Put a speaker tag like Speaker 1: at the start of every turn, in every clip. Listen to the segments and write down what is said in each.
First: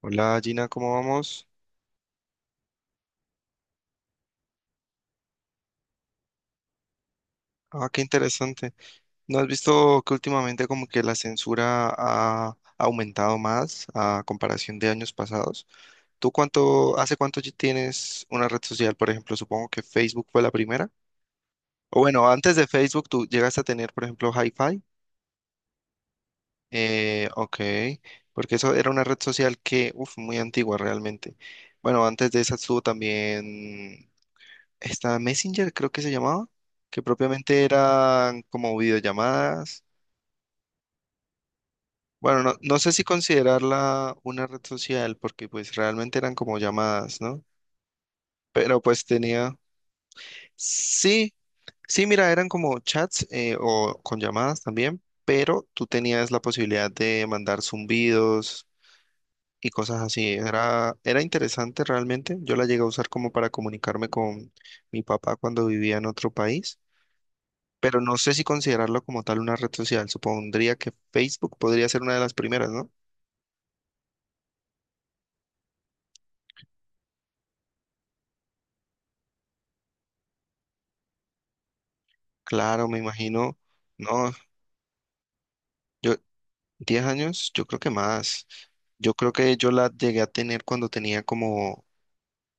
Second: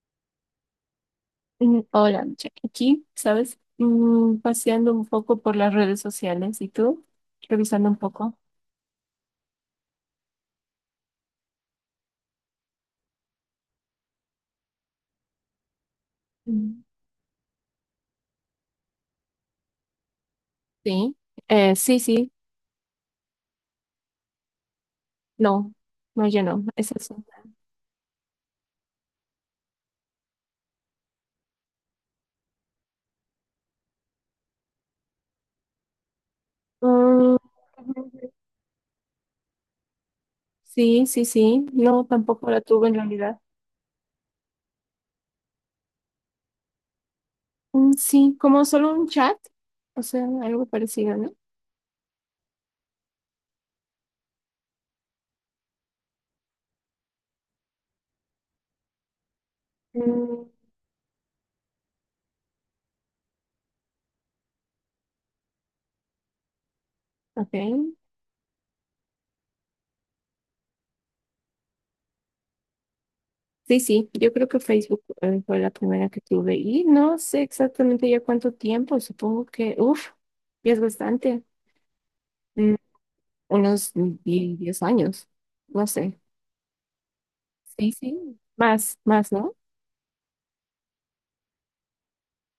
Speaker 1: Hola Gina, ¿cómo vamos?
Speaker 2: Hola, Micha. Aquí, ¿sabes? Paseando un poco por las redes sociales. ¿Y tú? Revisando
Speaker 1: Ah,
Speaker 2: un
Speaker 1: qué
Speaker 2: poco.
Speaker 1: interesante. ¿No has visto que últimamente como que la censura ha aumentado más a comparación de años pasados? ¿Tú
Speaker 2: Mm.
Speaker 1: cuánto, hace cuánto ya tienes una red social? Por ejemplo, supongo que Facebook fue la primera.
Speaker 2: Sí. Sí,
Speaker 1: O bueno,
Speaker 2: sí.
Speaker 1: antes de Facebook tú llegaste a tener, por ejemplo, Hi-Fi.
Speaker 2: No, no, yo no. Es eso.
Speaker 1: Ok, porque eso era una red social que, uff, muy antigua realmente. Bueno, antes de esa estuvo también está Messenger, creo que se llamaba, que
Speaker 2: Mm,
Speaker 1: propiamente eran como videollamadas.
Speaker 2: sí, sí, sí. No,
Speaker 1: Bueno,
Speaker 2: tampoco
Speaker 1: no,
Speaker 2: la
Speaker 1: no
Speaker 2: tuve
Speaker 1: sé
Speaker 2: en
Speaker 1: si
Speaker 2: realidad.
Speaker 1: considerarla una red social porque pues realmente eran como llamadas, ¿no?
Speaker 2: Mm, sí, como
Speaker 1: Pero
Speaker 2: solo
Speaker 1: pues
Speaker 2: un chat.
Speaker 1: tenía...
Speaker 2: O sea, algo parecido, ¿no?
Speaker 1: Sí, sí, mira, eran como chats o con llamadas también, pero tú tenías la posibilidad de mandar zumbidos y cosas así.
Speaker 2: Mm,
Speaker 1: Era interesante realmente. Yo la llegué a usar como para comunicarme con mi papá cuando vivía en otro país,
Speaker 2: ok.
Speaker 1: pero no sé si considerarlo como tal una red social. Supondría que Facebook podría ser una de las primeras, ¿no?
Speaker 2: Sí, sí. Yo creo que Facebook fue la primera que tuve. Y no sé exactamente ya cuánto tiempo. Supongo que, ya es bastante.
Speaker 1: Claro, me imagino,
Speaker 2: Unos
Speaker 1: no,
Speaker 2: 10 años, no
Speaker 1: yo,
Speaker 2: sé.
Speaker 1: 10 años, yo creo que
Speaker 2: Sí, sí,
Speaker 1: más.
Speaker 2: más,
Speaker 1: Yo
Speaker 2: más,
Speaker 1: creo
Speaker 2: ¿no?
Speaker 1: que yo la llegué a tener cuando tenía como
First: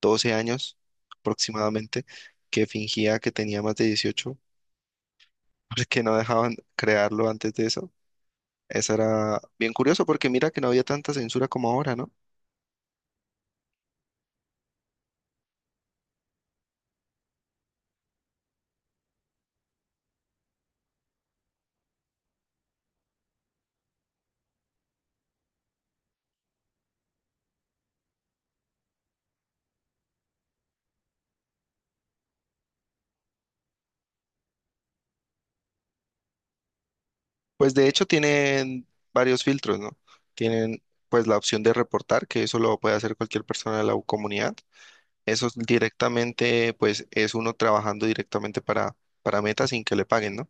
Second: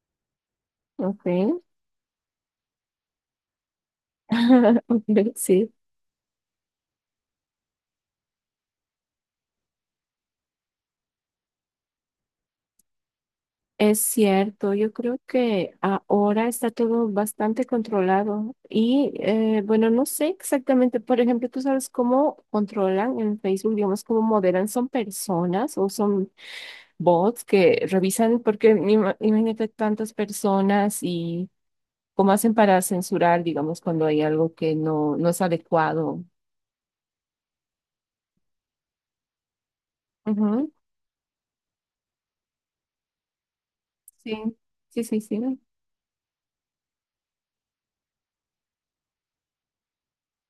Speaker 1: 12 años
Speaker 2: Ok.
Speaker 1: aproximadamente, que fingía que tenía más de 18,
Speaker 2: Ve, sí,
Speaker 1: porque no dejaban crearlo antes de eso. Eso era bien curioso porque mira que no había tanta censura como ahora, ¿no?
Speaker 2: es cierto. Yo creo que ahora está todo bastante controlado. Y bueno, no sé exactamente, por ejemplo, tú sabes cómo controlan en Facebook, digamos, cómo moderan, son personas o son bots que revisan, porque imagínate tantas personas y cómo hacen para censurar, digamos, cuando hay algo que no, no es adecuado.
Speaker 1: Pues de hecho tienen varios filtros, ¿no? Tienen pues la opción de reportar, que eso lo puede hacer cualquier persona de la
Speaker 2: Sí,
Speaker 1: comunidad.
Speaker 2: sí, sí, sí.
Speaker 1: Eso es directamente, pues es uno trabajando directamente para Meta sin que le paguen, ¿no?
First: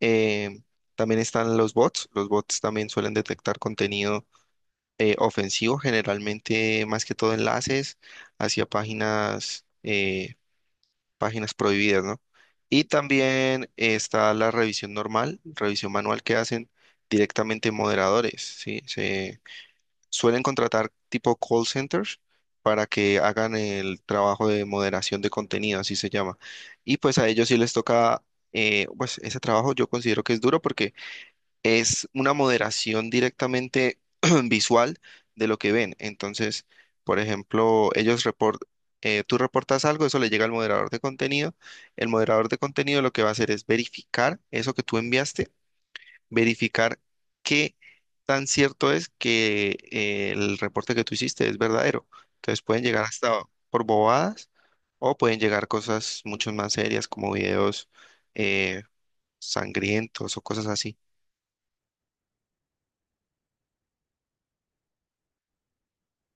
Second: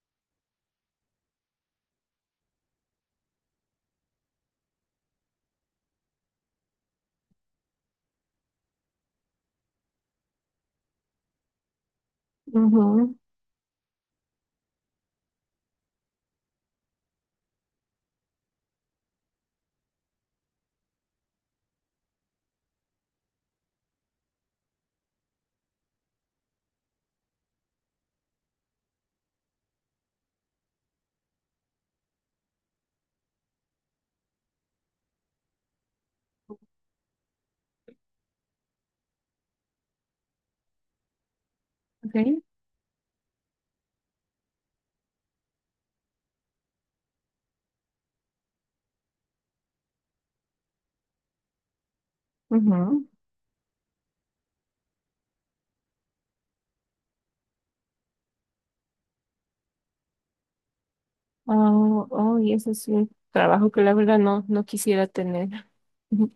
Speaker 1: Eh, También están los bots. Los bots también suelen detectar contenido ofensivo, generalmente más que todo enlaces hacia páginas. Páginas prohibidas, ¿no? Y
Speaker 2: Ujú,
Speaker 1: también está la revisión normal, revisión manual que hacen directamente moderadores, ¿sí? Se suelen contratar tipo call centers para que hagan el trabajo de moderación de contenido, así se llama. Y pues a ellos sí les toca, pues ese trabajo yo considero que es duro porque es una moderación directamente visual de lo que ven. Entonces, por ejemplo, tú reportas algo, eso le llega al moderador de contenido. El
Speaker 2: ok,
Speaker 1: moderador de contenido lo que va a hacer es verificar eso que tú enviaste, verificar qué tan cierto es que el reporte que tú hiciste es verdadero. Entonces pueden llegar
Speaker 2: ujú.
Speaker 1: hasta por bobadas o pueden llegar cosas mucho más serias como videos eh, sangrientos o cosas así.
Speaker 2: Oh, oh, y ese es un trabajo que la verdad no, no quisiera tener. Ujú,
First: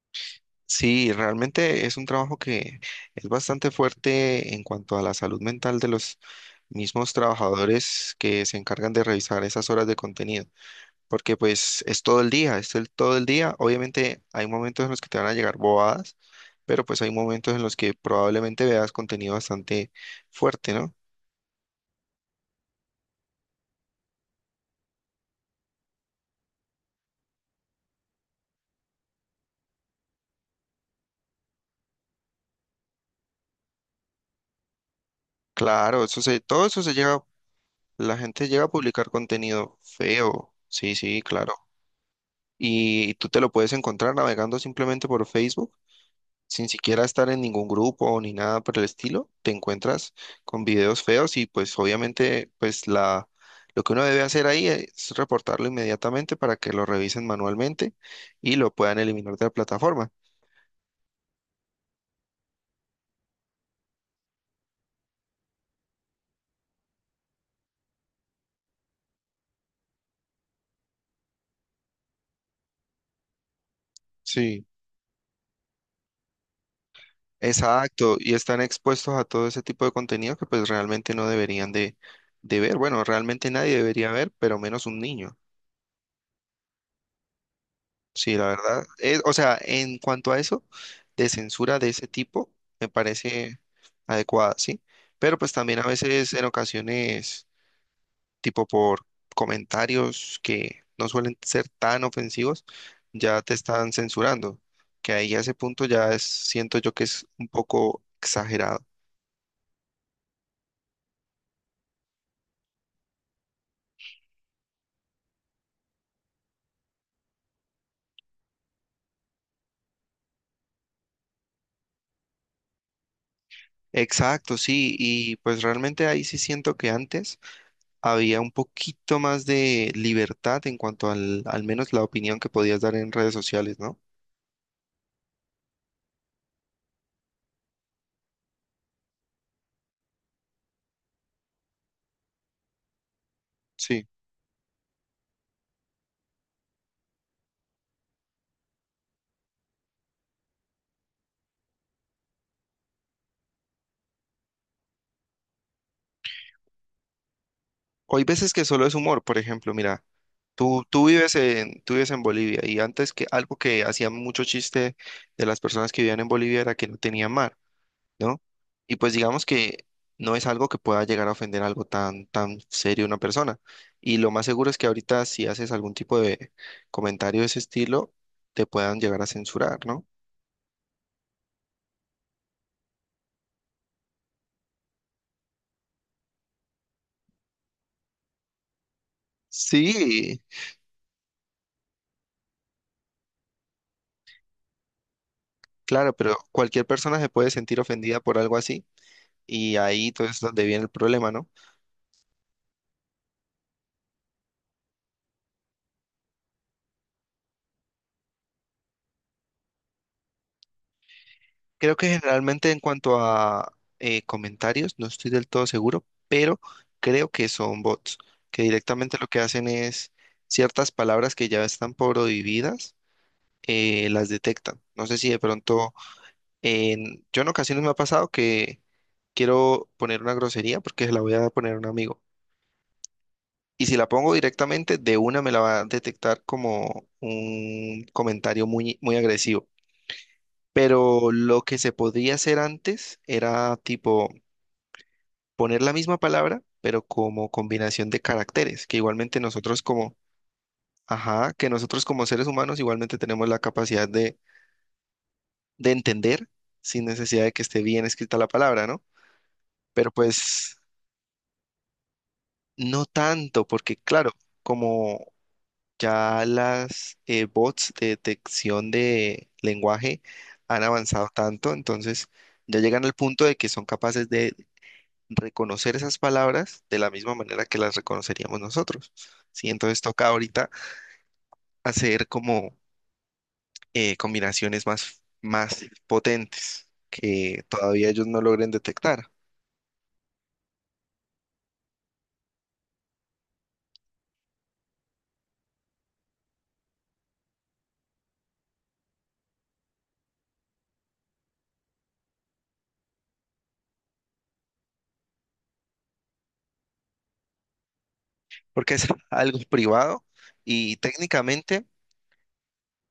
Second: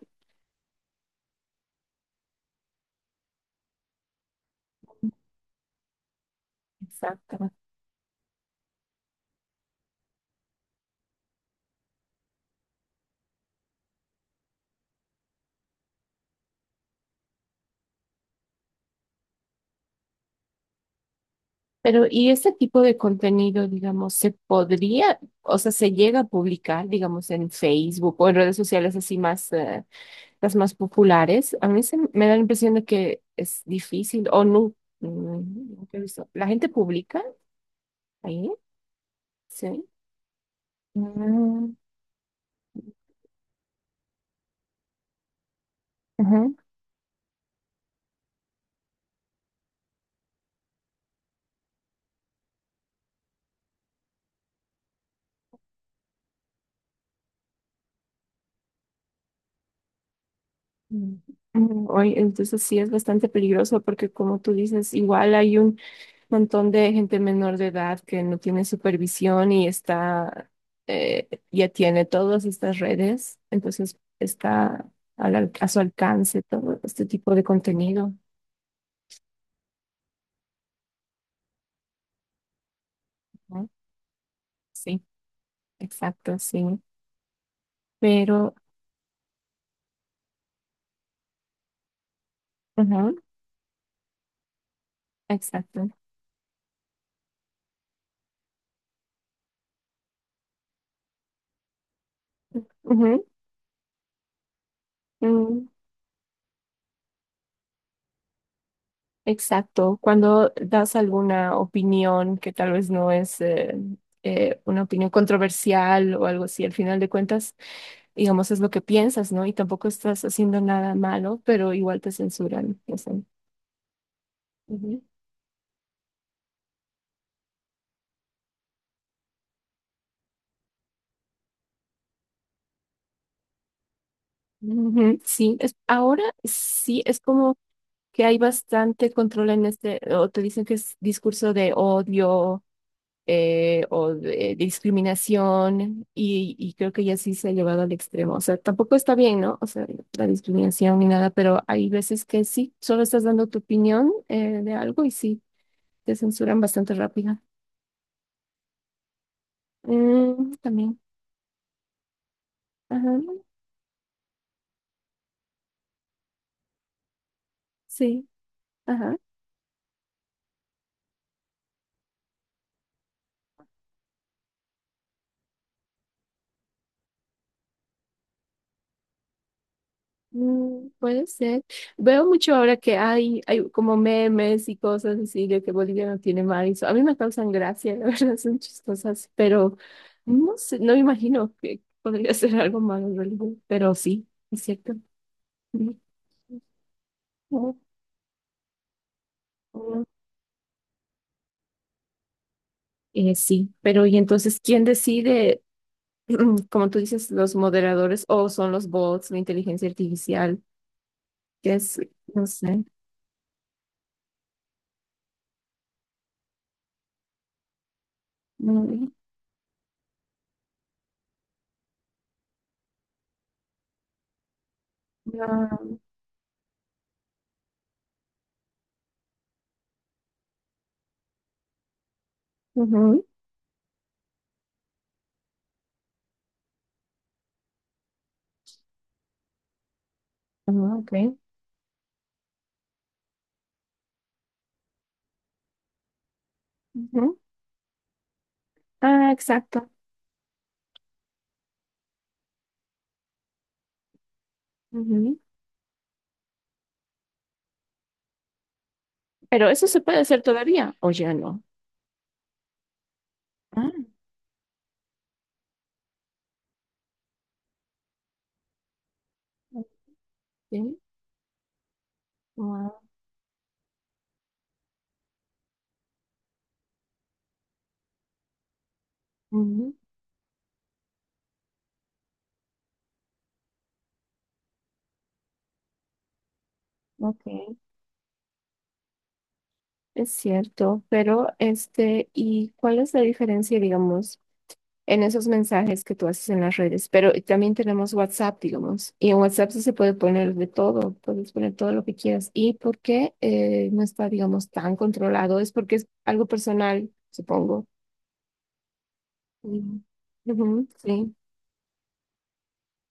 Speaker 1: Sí, realmente es un trabajo que es bastante fuerte en cuanto a la salud mental de los mismos
Speaker 2: exacto.
Speaker 1: trabajadores que se encargan de revisar esas horas de contenido, porque pues es todo el día, todo el día. Obviamente hay momentos en los que te van a llegar bobadas, pero pues hay momentos en los que probablemente veas contenido bastante fuerte, ¿no?
Speaker 2: Pero, ¿y este tipo de contenido, digamos, se podría, o sea, se llega a publicar, digamos, en Facebook o en redes sociales así más, las más populares? A mí se me da la impresión de que es difícil o no. mm, Nunca he
Speaker 1: Claro,
Speaker 2: visto. ¿La
Speaker 1: todo
Speaker 2: gente
Speaker 1: eso se
Speaker 2: publica
Speaker 1: llega, la gente
Speaker 2: ahí?
Speaker 1: llega a publicar contenido
Speaker 2: Sí.
Speaker 1: feo, sí, sí, claro.
Speaker 2: Mm,
Speaker 1: Y tú te lo puedes encontrar navegando simplemente por Facebook
Speaker 2: ujú.
Speaker 1: sin siquiera estar en ningún grupo ni nada por el estilo, te encuentras con videos feos y pues obviamente pues la lo que uno debe hacer ahí es reportarlo inmediatamente para que lo revisen manualmente y lo puedan eliminar de la plataforma.
Speaker 2: Mm. Oye, entonces sí es bastante peligroso porque como tú dices, igual hay un montón de gente menor de edad que no tiene supervisión y está, ya tiene todas estas redes, entonces
Speaker 1: Sí.
Speaker 2: está a su alcance todo este tipo de contenido,
Speaker 1: Exacto, y están expuestos a todo ese tipo de contenido que pues realmente no deberían de ver. Bueno, realmente
Speaker 2: ¿no?
Speaker 1: nadie debería ver, pero menos un
Speaker 2: Sí,
Speaker 1: niño.
Speaker 2: exacto, sí,
Speaker 1: Sí, la
Speaker 2: pero,
Speaker 1: verdad. O sea, en cuanto a eso, de censura de ese tipo, me
Speaker 2: ujú,
Speaker 1: parece adecuada, ¿sí? Pero pues también a
Speaker 2: exacto.
Speaker 1: veces, en ocasiones, tipo por comentarios que no suelen ser tan ofensivos, ya te están censurando. Que ahí a ese
Speaker 2: Ujú,
Speaker 1: punto ya es, siento yo que es un poco exagerado.
Speaker 2: exacto, cuando das alguna opinión que tal vez no es una opinión controversial o algo así, al final de cuentas, digamos, es lo que piensas, ¿no? Y tampoco estás haciendo nada malo, pero igual te censuran. O sea.
Speaker 1: Exacto, sí,
Speaker 2: Ujú.
Speaker 1: y pues realmente ahí sí siento que antes había un poquito más de libertad en cuanto al, al menos la opinión que podías dar en redes sociales, ¿no?
Speaker 2: Ujú, sí, es, ahora sí es como que hay bastante control en este, o te dicen que es discurso de odio
Speaker 1: Sí.
Speaker 2: o de discriminación y creo que ya sí se ha llevado al extremo. O sea, tampoco está bien, ¿no? O sea, la discriminación ni nada, pero hay veces que sí, solo estás dando tu opinión de algo y sí, te censuran bastante rápido.
Speaker 1: O hay veces que solo es humor, por ejemplo, mira,
Speaker 2: Mm, también.
Speaker 1: tú vives en Bolivia y
Speaker 2: Ajá,
Speaker 1: antes que algo que hacía mucho chiste de las personas que vivían en Bolivia era que no tenía mar,
Speaker 2: sí.
Speaker 1: ¿no? Y pues
Speaker 2: Ajá.
Speaker 1: digamos que no es algo que pueda llegar a ofender algo tan, tan serio a una persona. Y lo más seguro es que ahorita si haces algún tipo de comentario de ese estilo, te puedan llegar a censurar, ¿no?
Speaker 2: Mm, puede ser. Veo mucho ahora que hay como memes y cosas así de que Bolivia no tiene mar y eso. A mí me causan gracia, la verdad, son chistosas, pero
Speaker 1: Sí,
Speaker 2: no sé, no me imagino que podría ser algo malo en realidad, pero sí, es cierto. Mm.
Speaker 1: claro, pero cualquier persona se puede
Speaker 2: Mm,
Speaker 1: sentir ofendida por algo así y
Speaker 2: mm.
Speaker 1: ahí entonces es donde viene el problema, ¿no?
Speaker 2: Sí, pero y entonces, ¿quién decide, como tú dices, los moderadores o son los bots, la inteligencia artificial? Que
Speaker 1: Creo
Speaker 2: es,
Speaker 1: que
Speaker 2: no
Speaker 1: generalmente en
Speaker 2: sé.
Speaker 1: cuanto a comentarios, no estoy del todo seguro, pero creo que son bots, que
Speaker 2: Mm,
Speaker 1: directamente lo que hacen es ciertas palabras que ya están prohibidas, las detectan. No sé si de
Speaker 2: ah,
Speaker 1: pronto, yo en ocasiones me ha pasado que quiero poner una grosería porque se la voy a poner a un amigo.
Speaker 2: ujú,
Speaker 1: Y si la pongo directamente, de una me la va a detectar como un comentario muy agresivo.
Speaker 2: ah, ok.
Speaker 1: Pero lo que se podría hacer antes era tipo poner la misma palabra, pero como combinación de caracteres, que
Speaker 2: Ah,
Speaker 1: igualmente nosotros
Speaker 2: exacto.
Speaker 1: como, ajá, que nosotros como seres humanos igualmente tenemos la capacidad
Speaker 2: Ujú.
Speaker 1: de entender sin necesidad de que esté bien escrita la palabra, ¿no?
Speaker 2: Pero eso se
Speaker 1: Pero
Speaker 2: puede hacer
Speaker 1: pues
Speaker 2: todavía, o ya no.
Speaker 1: no tanto, porque
Speaker 2: Ah,
Speaker 1: claro, como ya las bots de detección de lenguaje han
Speaker 2: sí.
Speaker 1: avanzado tanto, entonces ya
Speaker 2: Wow.
Speaker 1: llegan al punto de que son capaces de reconocer esas palabras de la misma manera que las reconoceríamos nosotros, ¿sí?
Speaker 2: Ujú.
Speaker 1: Entonces toca ahorita hacer como combinaciones más potentes
Speaker 2: Ok,
Speaker 1: que todavía ellos no logren detectar,
Speaker 2: es cierto. Pero, este, ¿y cuál es la diferencia, digamos, en esos mensajes que tú haces en las redes? Pero también tenemos WhatsApp, digamos, y en WhatsApp sí se puede poner de todo, puedes poner todo lo que quieras. ¿Y por qué no está, digamos, tan controlado? Es porque es algo personal, supongo.
Speaker 1: porque es algo
Speaker 2: Mm.
Speaker 1: privado
Speaker 2: Ujú,
Speaker 1: y
Speaker 2: sí.
Speaker 1: técnicamente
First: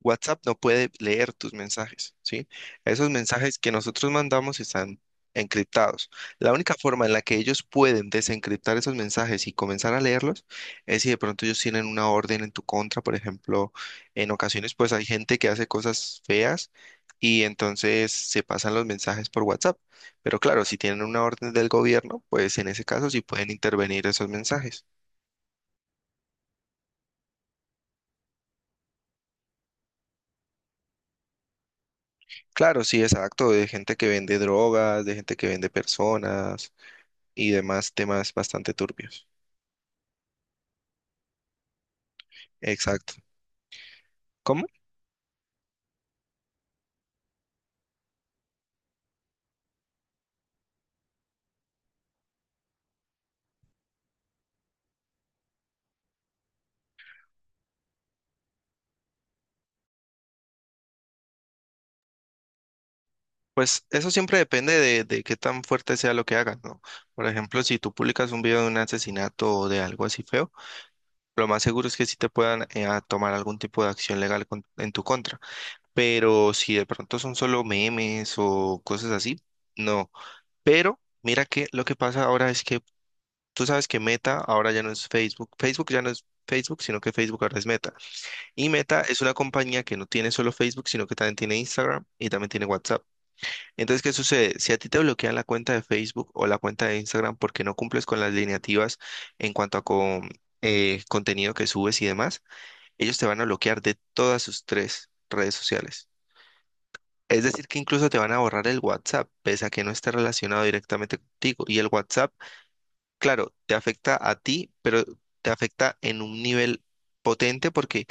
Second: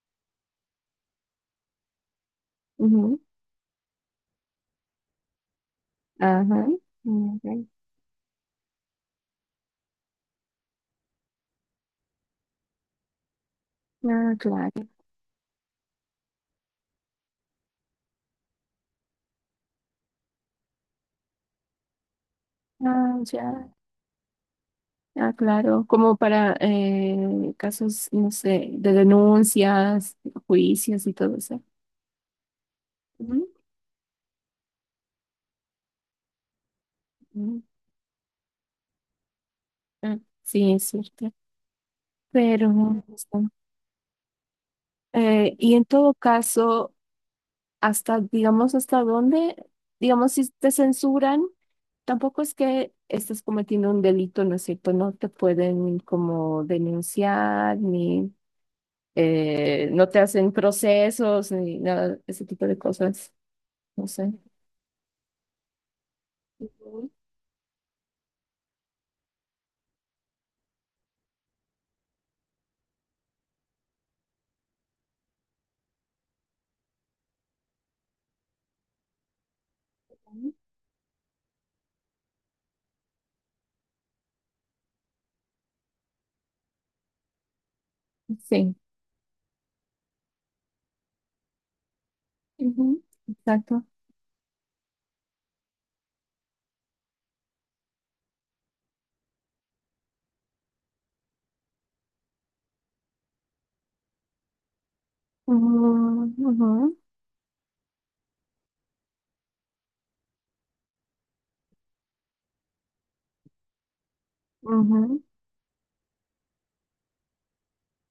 Speaker 1: WhatsApp no puede leer tus mensajes, ¿sí? Esos
Speaker 2: Ujú.
Speaker 1: mensajes que nosotros mandamos están encriptados. La
Speaker 2: Ajá.
Speaker 1: única forma en la que ellos pueden desencriptar esos mensajes y comenzar a leerlos es si de pronto ellos tienen una orden en tu contra, por ejemplo, en
Speaker 2: Ah,
Speaker 1: ocasiones
Speaker 2: claro.
Speaker 1: pues hay gente que hace cosas feas y entonces se pasan los mensajes por WhatsApp. Pero claro, si tienen una orden del gobierno, pues en ese caso
Speaker 2: Ah,
Speaker 1: sí pueden
Speaker 2: ya.
Speaker 1: intervenir esos mensajes.
Speaker 2: Ah, claro. Como para casos, no sé, de denuncias, juicios y todo eso.
Speaker 1: Claro, sí,
Speaker 2: Ujú.
Speaker 1: exacto, de gente que vende drogas, de gente que vende personas y
Speaker 2: Ujú.
Speaker 1: demás temas bastante turbios.
Speaker 2: Ah, sí, es cierto. Pero,
Speaker 1: Exacto.
Speaker 2: este,
Speaker 1: ¿Cómo?
Speaker 2: y en todo caso, hasta, digamos, hasta dónde, digamos, si te censuran, tampoco es que estés cometiendo un delito, ¿no es cierto? No te pueden como denunciar ni... no te hacen procesos ni nada, ese tipo de cosas,
Speaker 1: Pues
Speaker 2: no
Speaker 1: eso
Speaker 2: sé.
Speaker 1: siempre depende de qué tan fuerte sea lo que hagas, ¿no?
Speaker 2: Ujú,
Speaker 1: Por ejemplo, si tú publicas un video de un asesinato o de algo así feo, lo más seguro es que sí te puedan a tomar algún tipo de acción legal en tu contra. Pero si de pronto son solo memes o cosas así, no.
Speaker 2: ujú.
Speaker 1: Pero mira que lo que pasa ahora es que tú sabes que Meta ahora ya no es Facebook. Facebook ya no es Facebook, sino que Facebook ahora es Meta. Y
Speaker 2: Sí,
Speaker 1: Meta es una compañía que no tiene solo Facebook, sino que también tiene Instagram y también tiene
Speaker 2: ujú,
Speaker 1: WhatsApp.
Speaker 2: exacto.
Speaker 1: Entonces, ¿qué sucede? Si a ti te bloquean la cuenta de Facebook o la cuenta de Instagram porque no cumples con las lineativas en cuanto a contenido que subes y demás, ellos te van a bloquear de todas sus tres redes sociales.
Speaker 2: Ujú, ujú,
Speaker 1: Es decir, que incluso te van a borrar el WhatsApp, pese a que no esté relacionado directamente contigo. Y el WhatsApp, claro, te afecta a ti, pero
Speaker 2: ujú,
Speaker 1: te afecta en un nivel potente porque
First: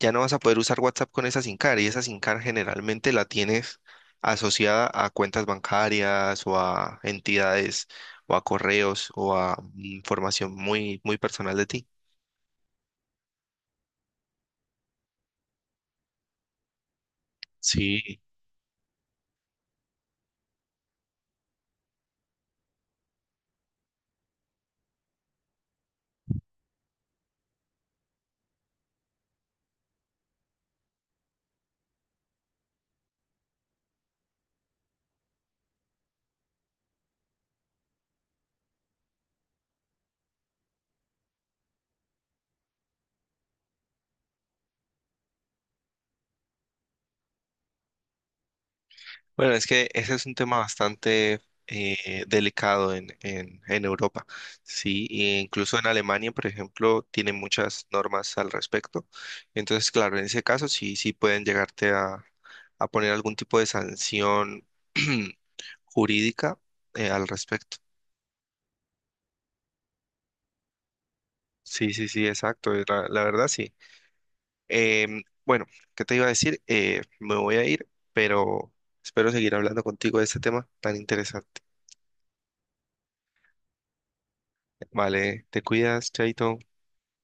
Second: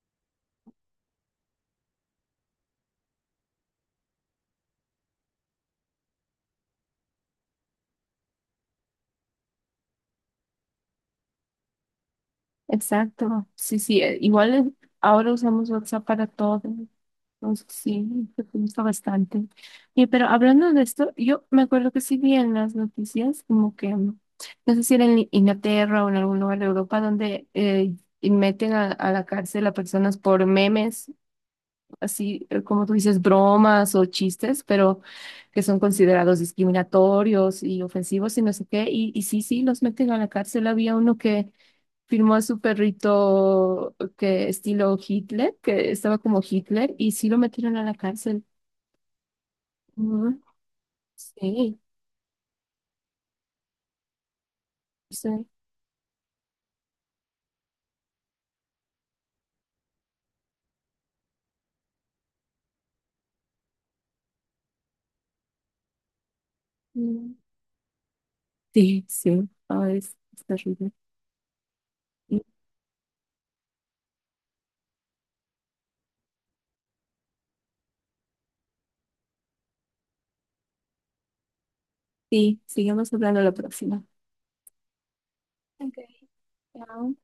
Speaker 1: ya no vas a poder usar WhatsApp con esa SIM card y esa SIM card generalmente la tienes asociada a cuentas bancarias o a entidades o a correos o a información muy personal de ti.
Speaker 2: exacto. Sí, sí, igual ahora usamos WhatsApp para todo. Entonces, sí,
Speaker 1: Sí,
Speaker 2: me gusta bastante. Y, pero hablando de esto, yo me acuerdo que sí vi en las noticias, como que, no sé si era en Inglaterra o en algún lugar de Europa, donde y meten a la cárcel a personas por memes. Así como tú dices, bromas o chistes, pero que son considerados discriminatorios y ofensivos y no sé qué. Y sí, sí, los meten a la cárcel. Había uno que firmó a su perrito que estilo Hitler, que estaba como Hitler, y sí lo metieron a la cárcel.
Speaker 1: bueno, es que ese es un
Speaker 2: Ujú.
Speaker 1: tema bastante
Speaker 2: Sí,
Speaker 1: delicado en Europa, ¿sí? E
Speaker 2: sí.
Speaker 1: incluso en Alemania, por ejemplo, tienen muchas normas al respecto. Entonces, claro, en ese caso sí, sí pueden llegarte a poner algún tipo de sanción jurídica al
Speaker 2: Mm.
Speaker 1: respecto.
Speaker 2: Sí, sí. Ah, es terrible.
Speaker 1: Sí, sí, sí,
Speaker 2: Mm.
Speaker 1: exacto, la verdad sí. Bueno, ¿qué te iba a decir? Me voy a ir, pero espero seguir hablando contigo de este tema tan interesante.
Speaker 2: Sí, sigamos hablando la próxima.
Speaker 1: Vale, te
Speaker 2: Ok,
Speaker 1: cuidas, Chaito.
Speaker 2: chao.